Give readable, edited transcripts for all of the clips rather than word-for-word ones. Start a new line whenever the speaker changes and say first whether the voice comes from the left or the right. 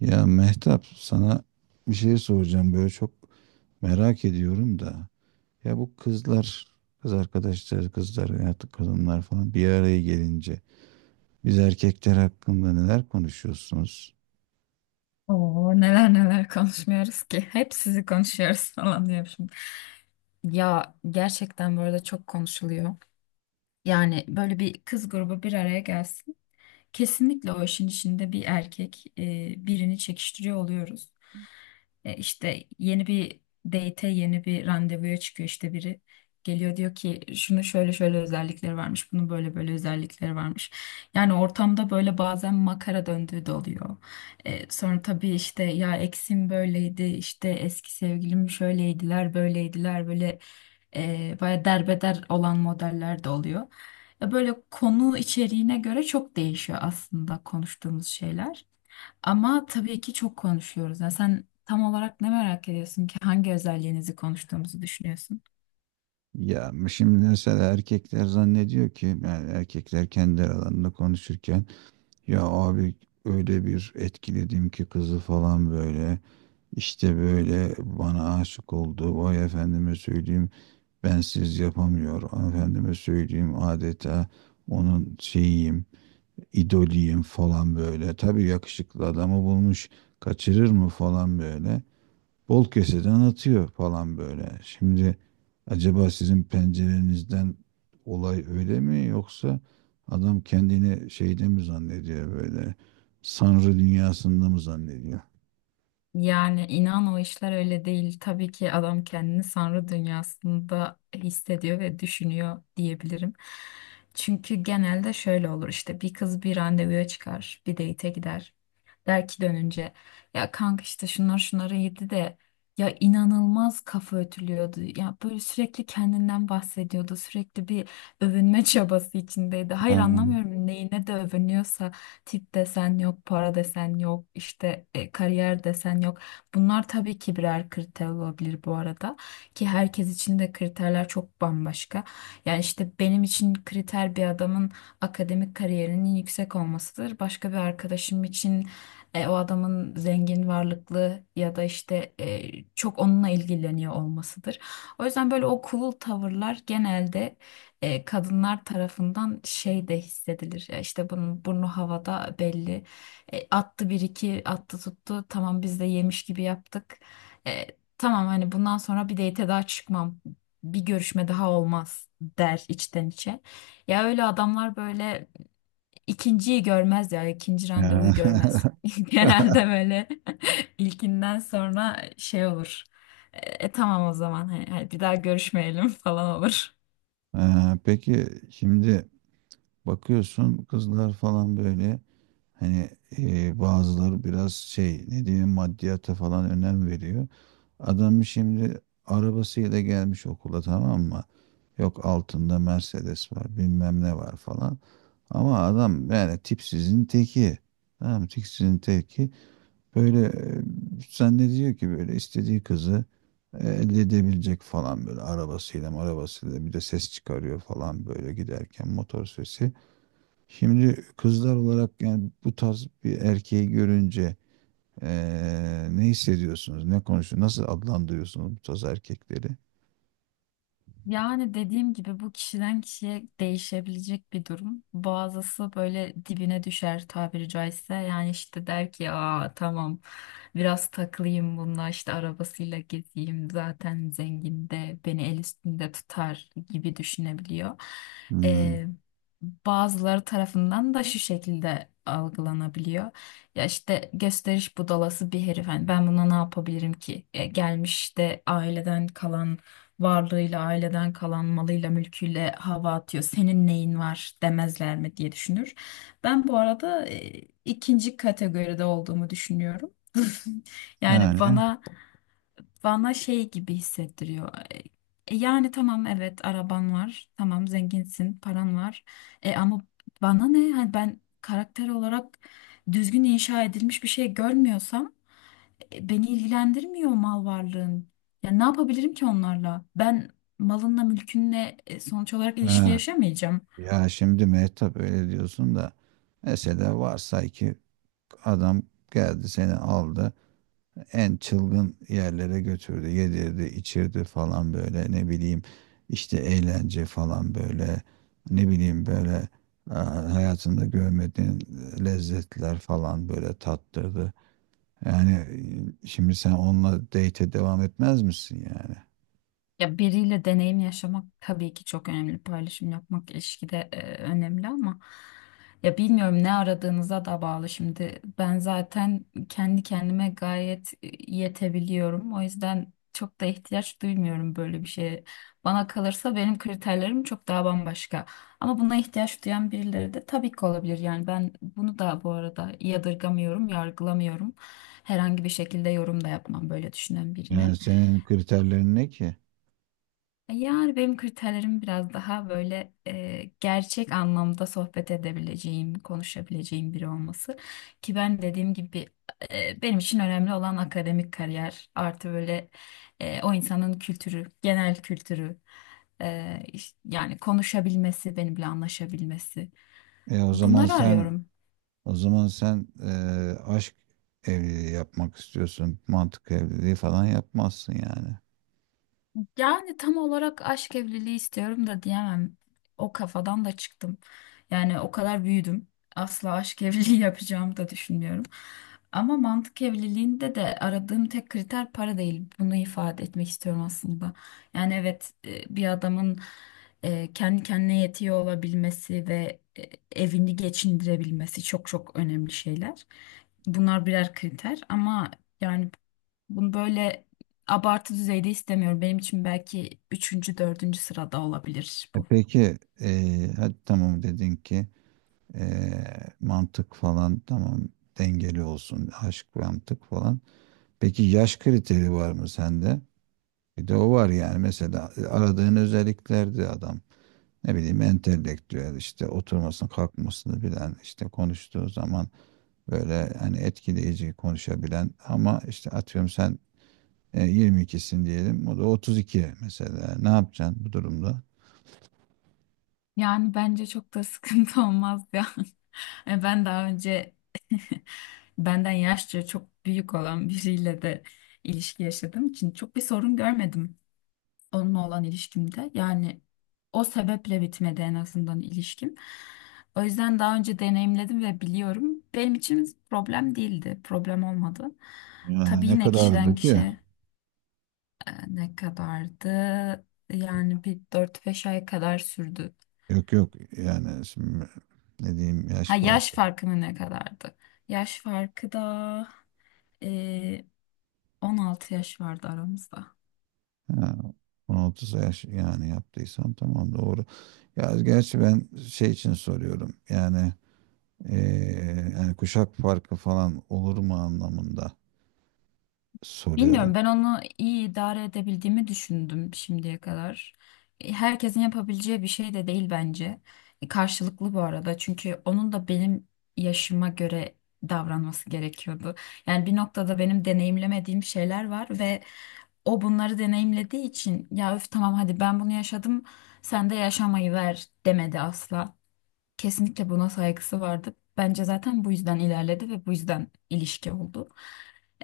right: Ya Mehtap sana bir şey soracağım böyle çok merak ediyorum da. Ya bu kızlar, kız arkadaşlar, kızlar artık kadınlar falan bir araya gelince biz erkekler hakkında neler konuşuyorsunuz?
left: Oo, neler neler konuşmuyoruz ki. Hep sizi konuşuyoruz falan diyorum şimdi. Ya gerçekten bu arada çok konuşuluyor. Yani böyle bir kız grubu bir araya gelsin. Kesinlikle o işin içinde bir erkek birini çekiştiriyor oluyoruz. İşte yeni bir date'e yeni bir randevuya çıkıyor işte biri. Geliyor diyor ki şunu şöyle şöyle özellikleri varmış, bunun böyle böyle özellikleri varmış. Yani ortamda böyle bazen makara döndüğü de oluyor. Sonra tabii işte ya eksim böyleydi, işte eski sevgilim şöyleydiler, böyleydiler, böyle baya derbeder olan modeller de oluyor. Böyle konu içeriğine göre çok değişiyor aslında konuştuğumuz şeyler. Ama tabii ki çok konuşuyoruz. Yani sen tam olarak ne merak ediyorsun ki hangi özelliğinizi konuştuğumuzu düşünüyorsun?
right: Ya şimdi mesela erkekler zannediyor ki yani erkekler kendi aralarında konuşurken ya abi öyle bir etkiledim ki kızı falan böyle işte böyle bana aşık oldu vay efendime söyleyeyim bensiz yapamıyor. Efendime söyleyeyim adeta onun şeyiyim, idoliyim falan böyle. Tabii yakışıklı adamı bulmuş, kaçırır mı falan böyle. Bol keseden atıyor falan böyle. Şimdi acaba sizin pencerenizden olay öyle mi yoksa adam kendini şeyde mi zannediyor böyle? Sanrı dünyasında mı zannediyor?
left: Yani inan o işler öyle değil. Tabii ki adam kendini sanrı dünyasında hissediyor ve düşünüyor diyebilirim. Çünkü genelde şöyle olur işte bir kız bir randevuya çıkar, bir date'e gider. Der ki dönünce ya kanka işte şunlar şunları yedi de ya inanılmaz kafa ötülüyordu. Ya böyle sürekli kendinden bahsediyordu. Sürekli bir övünme çabası içindeydi.
right: Ha.
left: Hayır anlamıyorum neyine de övünüyorsa tip desen yok, para desen yok, işte kariyer desen yok. Bunlar tabii ki birer kriter olabilir bu arada ki herkes için de kriterler çok bambaşka. Yani işte benim için kriter bir adamın akademik kariyerinin yüksek olmasıdır. Başka bir arkadaşım için o adamın zengin, varlıklı ya da işte çok onunla ilgileniyor olmasıdır. O yüzden böyle o cool tavırlar genelde kadınlar tarafından şey de hissedilir. Ya İşte bunun burnu havada belli. Attı bir iki attı tuttu. Tamam biz de yemiş gibi yaptık. E, tamam hani bundan sonra bir date daha çıkmam. Bir görüşme daha olmaz der içten içe. Ya öyle adamlar böyle ikinciyi görmez ya ikinci
right: Ha.
left: randevuyu görmez. Genelde böyle ilkinden sonra şey olur. E, tamam o zaman hani bir daha görüşmeyelim falan olur.
right: Ha. Peki şimdi bakıyorsun kızlar falan böyle hani bazıları biraz şey ne diyeyim maddiyata falan önem veriyor. Adam şimdi arabasıyla gelmiş okula, tamam mı? Yok altında Mercedes var bilmem ne var falan. Ama adam yani tipsizin teki. Tamam mı? Tipsizin teki. Böyle zannediyor ki böyle istediği kızı elde edebilecek falan böyle arabasıyla bir de ses çıkarıyor falan böyle giderken motor sesi. Şimdi kızlar olarak yani bu tarz bir erkeği görünce ne hissediyorsunuz? Ne konuşuyorsunuz? Nasıl adlandırıyorsunuz bu tarz erkekleri?
left: Yani dediğim gibi bu kişiden kişiye değişebilecek bir durum. Bazısı böyle dibine düşer tabiri caizse. Yani işte der ki aa tamam biraz takılayım bununla işte arabasıyla gezeyim zaten zengin de beni el üstünde tutar gibi düşünebiliyor.
right: Hmm,
left: Ee, bazıları tarafından da şu şekilde algılanabiliyor. Ya işte gösteriş budalası bir herif. Hani ben buna ne yapabilirim ki? Gelmiş de aileden kalan varlığıyla, aileden kalan malıyla, mülküyle hava atıyor. Senin neyin var demezler mi diye düşünür. Ben bu arada ikinci kategoride olduğumu düşünüyorum. Yani
right: Yani
left: bana şey gibi hissettiriyor. Yani tamam evet araban var. Tamam zenginsin, paran var. E ama bana ne? Hani ben karakter olarak düzgün inşa edilmiş bir şey görmüyorsam beni ilgilendirmiyor mal varlığın. Ya ne yapabilirim ki onlarla? Ben malınla mülkünle sonuç olarak ilişki
right: ha,
left: yaşamayacağım.
right: ya şimdi Mehtap öyle diyorsun da mesela varsay ki adam geldi seni aldı. En çılgın yerlere götürdü. Yedirdi, içirdi falan böyle ne bileyim işte eğlence falan böyle ne bileyim böyle e, hayatında görmediğin lezzetler falan böyle tattırdı. Yani şimdi sen onunla date'e devam etmez misin yani?
left: Ya biriyle deneyim yaşamak tabii ki çok önemli. Paylaşım yapmak ilişkide önemli ama ya bilmiyorum ne aradığınıza da bağlı. Şimdi ben zaten kendi kendime gayet yetebiliyorum. O yüzden çok da ihtiyaç duymuyorum böyle bir şeye. Bana kalırsa benim kriterlerim çok daha bambaşka. Ama buna ihtiyaç duyan birileri de tabii ki olabilir. Yani ben bunu da bu arada yadırgamıyorum, yargılamıyorum. Herhangi bir şekilde yorum da yapmam böyle düşünen birine.
right: Yani senin kriterlerin ne ki?
left: Yani benim kriterlerim biraz daha böyle gerçek anlamda sohbet edebileceğim, konuşabileceğim biri olması. Ki ben dediğim gibi benim için önemli olan akademik kariyer artı böyle o insanın kültürü, genel kültürü, yani konuşabilmesi, benimle anlaşabilmesi.
right: E o zaman
left: Bunları
right: sen
left: arıyorum.
right: o zaman sen e, aşk evliliği yapmak istiyorsun. Mantık evliliği falan yapmazsın yani.
left: Yani tam olarak aşk evliliği istiyorum da diyemem. O kafadan da çıktım. Yani o kadar büyüdüm. Asla aşk evliliği yapacağımı da düşünmüyorum. Ama mantık evliliğinde de aradığım tek kriter para değil. Bunu ifade etmek istiyorum aslında. Yani evet bir adamın kendi kendine yetiyor olabilmesi ve evini geçindirebilmesi çok çok önemli şeyler. Bunlar birer kriter ama yani bunu böyle abartı düzeyde istemiyorum. Benim için belki üçüncü, dördüncü sırada olabilir
right: E
left: bu.
right: peki hadi tamam dedin ki e, mantık falan tamam dengeli olsun aşk mantık falan. Peki yaş kriteri var mı sende? Bir de o var yani mesela aradığın özelliklerde adam ne bileyim entelektüel işte oturmasını kalkmasını bilen işte konuştuğu zaman böyle hani etkileyici konuşabilen ama işte atıyorum sen 22'sin diyelim o da 32 mesela ne yapacaksın bu durumda?
left: Yani bence çok da sıkıntı olmaz ya. Ben daha önce benden yaşça çok büyük olan biriyle de ilişki yaşadığım için çok bir sorun görmedim onunla olan ilişkimde. Yani o sebeple bitmedi en azından ilişkim. O yüzden daha önce deneyimledim ve biliyorum. Benim için problem değildi, problem olmadı.
right: Yani
left: Tabii
right: ne
left: yine kişiden
right: kadardı ki?
left: kişiye ne kadardı? Yani bir 4-5 ay kadar sürdü.
right: Yok yok yani şimdi ne diyeyim yaş
left: Ha yaş
right: farkı.
left: farkı mı ne kadardı? Yaş farkı da eee, 16 yaş vardı aramızda.
right: Ha, 16 yaş yani yaptıysam tamam doğru. Ya gerçi ben şey için soruyorum yani yani kuşak farkı falan olur mu anlamında soruyorum.
left: Bilmiyorum ben onu iyi idare edebildiğimi düşündüm şimdiye kadar. Herkesin yapabileceği bir şey de değil bence. Karşılıklı bu arada çünkü onun da benim yaşıma göre davranması gerekiyordu. Yani bir noktada benim deneyimlemediğim şeyler var ve o bunları deneyimlediği için ya öf tamam hadi ben bunu yaşadım sen de yaşamayı ver demedi asla. Kesinlikle buna saygısı vardı. Bence zaten bu yüzden ilerledi ve bu yüzden ilişki oldu.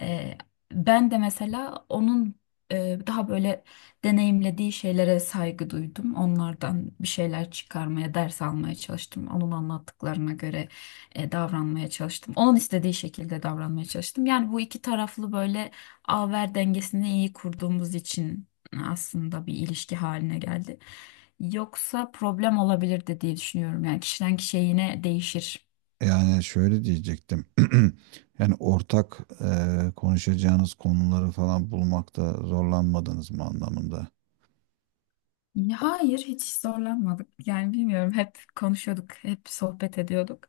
left: Ee, ben de mesela onun daha böyle deneyimlediği şeylere saygı duydum. Onlardan bir şeyler çıkarmaya, ders almaya çalıştım. Onun anlattıklarına göre davranmaya çalıştım. Onun istediği şekilde davranmaya çalıştım. Yani bu iki taraflı böyle ver dengesini iyi kurduğumuz için aslında bir ilişki haline geldi. Yoksa problem olabilirdi diye düşünüyorum. Yani kişiden kişiye yine değişir.
right: Yani şöyle diyecektim. Yani ortak konuşacağınız konuları falan bulmakta zorlanmadınız mı anlamında.
left: Ya hayır, hiç zorlanmadık. Yani bilmiyorum, hep konuşuyorduk, hep sohbet ediyorduk.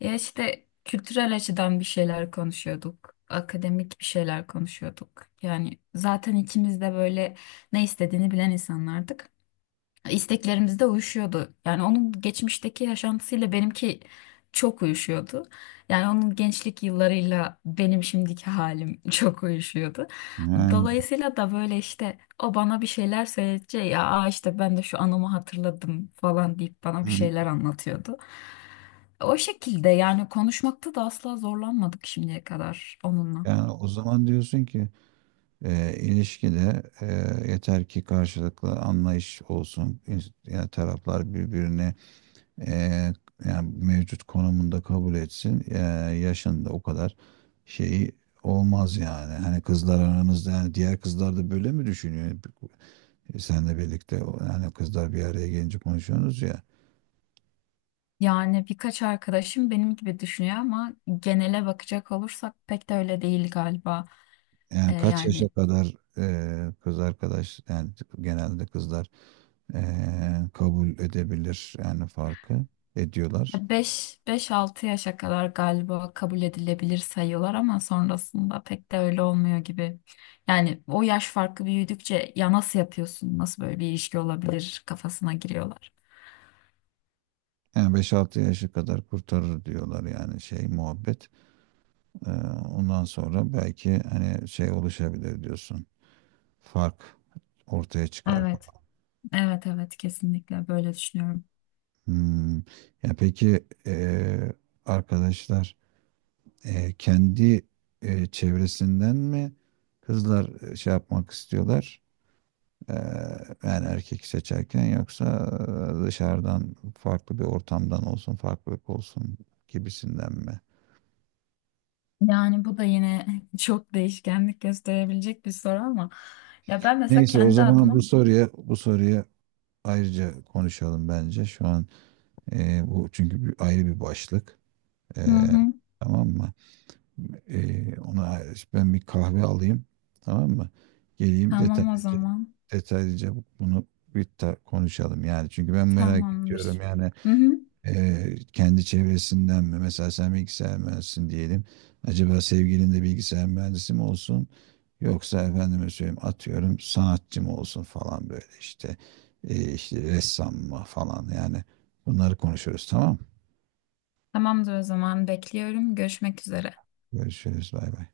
left: Ya işte kültürel açıdan bir şeyler konuşuyorduk, akademik bir şeyler konuşuyorduk. Yani zaten ikimiz de böyle ne istediğini bilen insanlardık. İsteklerimiz de uyuşuyordu. Yani onun geçmişteki yaşantısıyla benimki çok uyuşuyordu. Yani onun gençlik yıllarıyla benim şimdiki halim çok uyuşuyordu.
right: Ha.
left: Dolayısıyla da böyle işte o bana bir şeyler söyleyince ya "Aa işte ben de şu anımı hatırladım" falan deyip bana bir
right: Hı.
left: şeyler anlatıyordu. O şekilde yani konuşmakta da asla zorlanmadık şimdiye kadar onunla.
right: Yani o zaman diyorsun ki ilişkide yeter ki karşılıklı anlayış olsun. Yani taraflar birbirini e, yani mevcut konumunda kabul etsin. Yaşında o kadar şeyi olmaz yani. Hani kızlar aranızda yani diğer kızlar da böyle mi düşünüyor? Senle birlikte yani kızlar bir araya gelince konuşuyorsunuz ya.
left: Yani birkaç arkadaşım benim gibi düşünüyor ama genele bakacak olursak pek de öyle değil galiba. E,
right: Yani kaç yaşa
left: yani
right: kadar kız arkadaş yani genelde kızlar kabul edebilir yani farkı ediyorlar.
left: beş altı yaşa kadar galiba kabul edilebilir sayıyorlar ama sonrasında pek de öyle olmuyor gibi. Yani o yaş farkı büyüdükçe ya nasıl yapıyorsun, nasıl böyle bir ilişki olabilir kafasına giriyorlar.
right: Yani 5-6 yaşa kadar kurtarır diyorlar yani şey muhabbet. Ee, ondan sonra belki hani şey oluşabilir diyorsun. Fark ortaya çıkar
left: Evet,
right: falan.
left: evet, evet, kesinlikle böyle düşünüyorum.
right: Hmm. Ya peki arkadaşlar kendi çevresinden mi kızlar şey yapmak istiyorlar? Ee, yani erkek seçerken yoksa dışarıdan farklı bir ortamdan olsun, farklılık olsun gibisinden mi?
left: Yani bu da yine çok değişkenlik gösterebilecek bir soru ama ya ben mesela
right: Neyse o
left: kendi
right: zaman
left: adıma
right: bu soruya ayrıca konuşalım bence. Şu an bu çünkü bir, ayrı bir başlık. E,
left: hı hı,
right: tamam mı? Ona ben bir kahve alayım. Tamam mı? Geleyim
left: tamam o
right: detaylıca
left: zaman
right: detaylıca bunu bir konuşalım yani. Çünkü ben merak ediyorum
left: tamamdır.
right: yani
left: Hı hı,
right: Kendi çevresinden mi? Mesela sen bilgisayar mühendisisin diyelim. Acaba sevgilin de bilgisayar mühendisi mi olsun? Yoksa efendime söyleyeyim atıyorum sanatçı mı olsun falan böyle işte. İşte ressam mı falan yani. Bunları konuşuruz, tamam mı?
left: tamamdır o zaman bekliyorum. Görüşmek üzere.
right: Görüşürüz bay bay.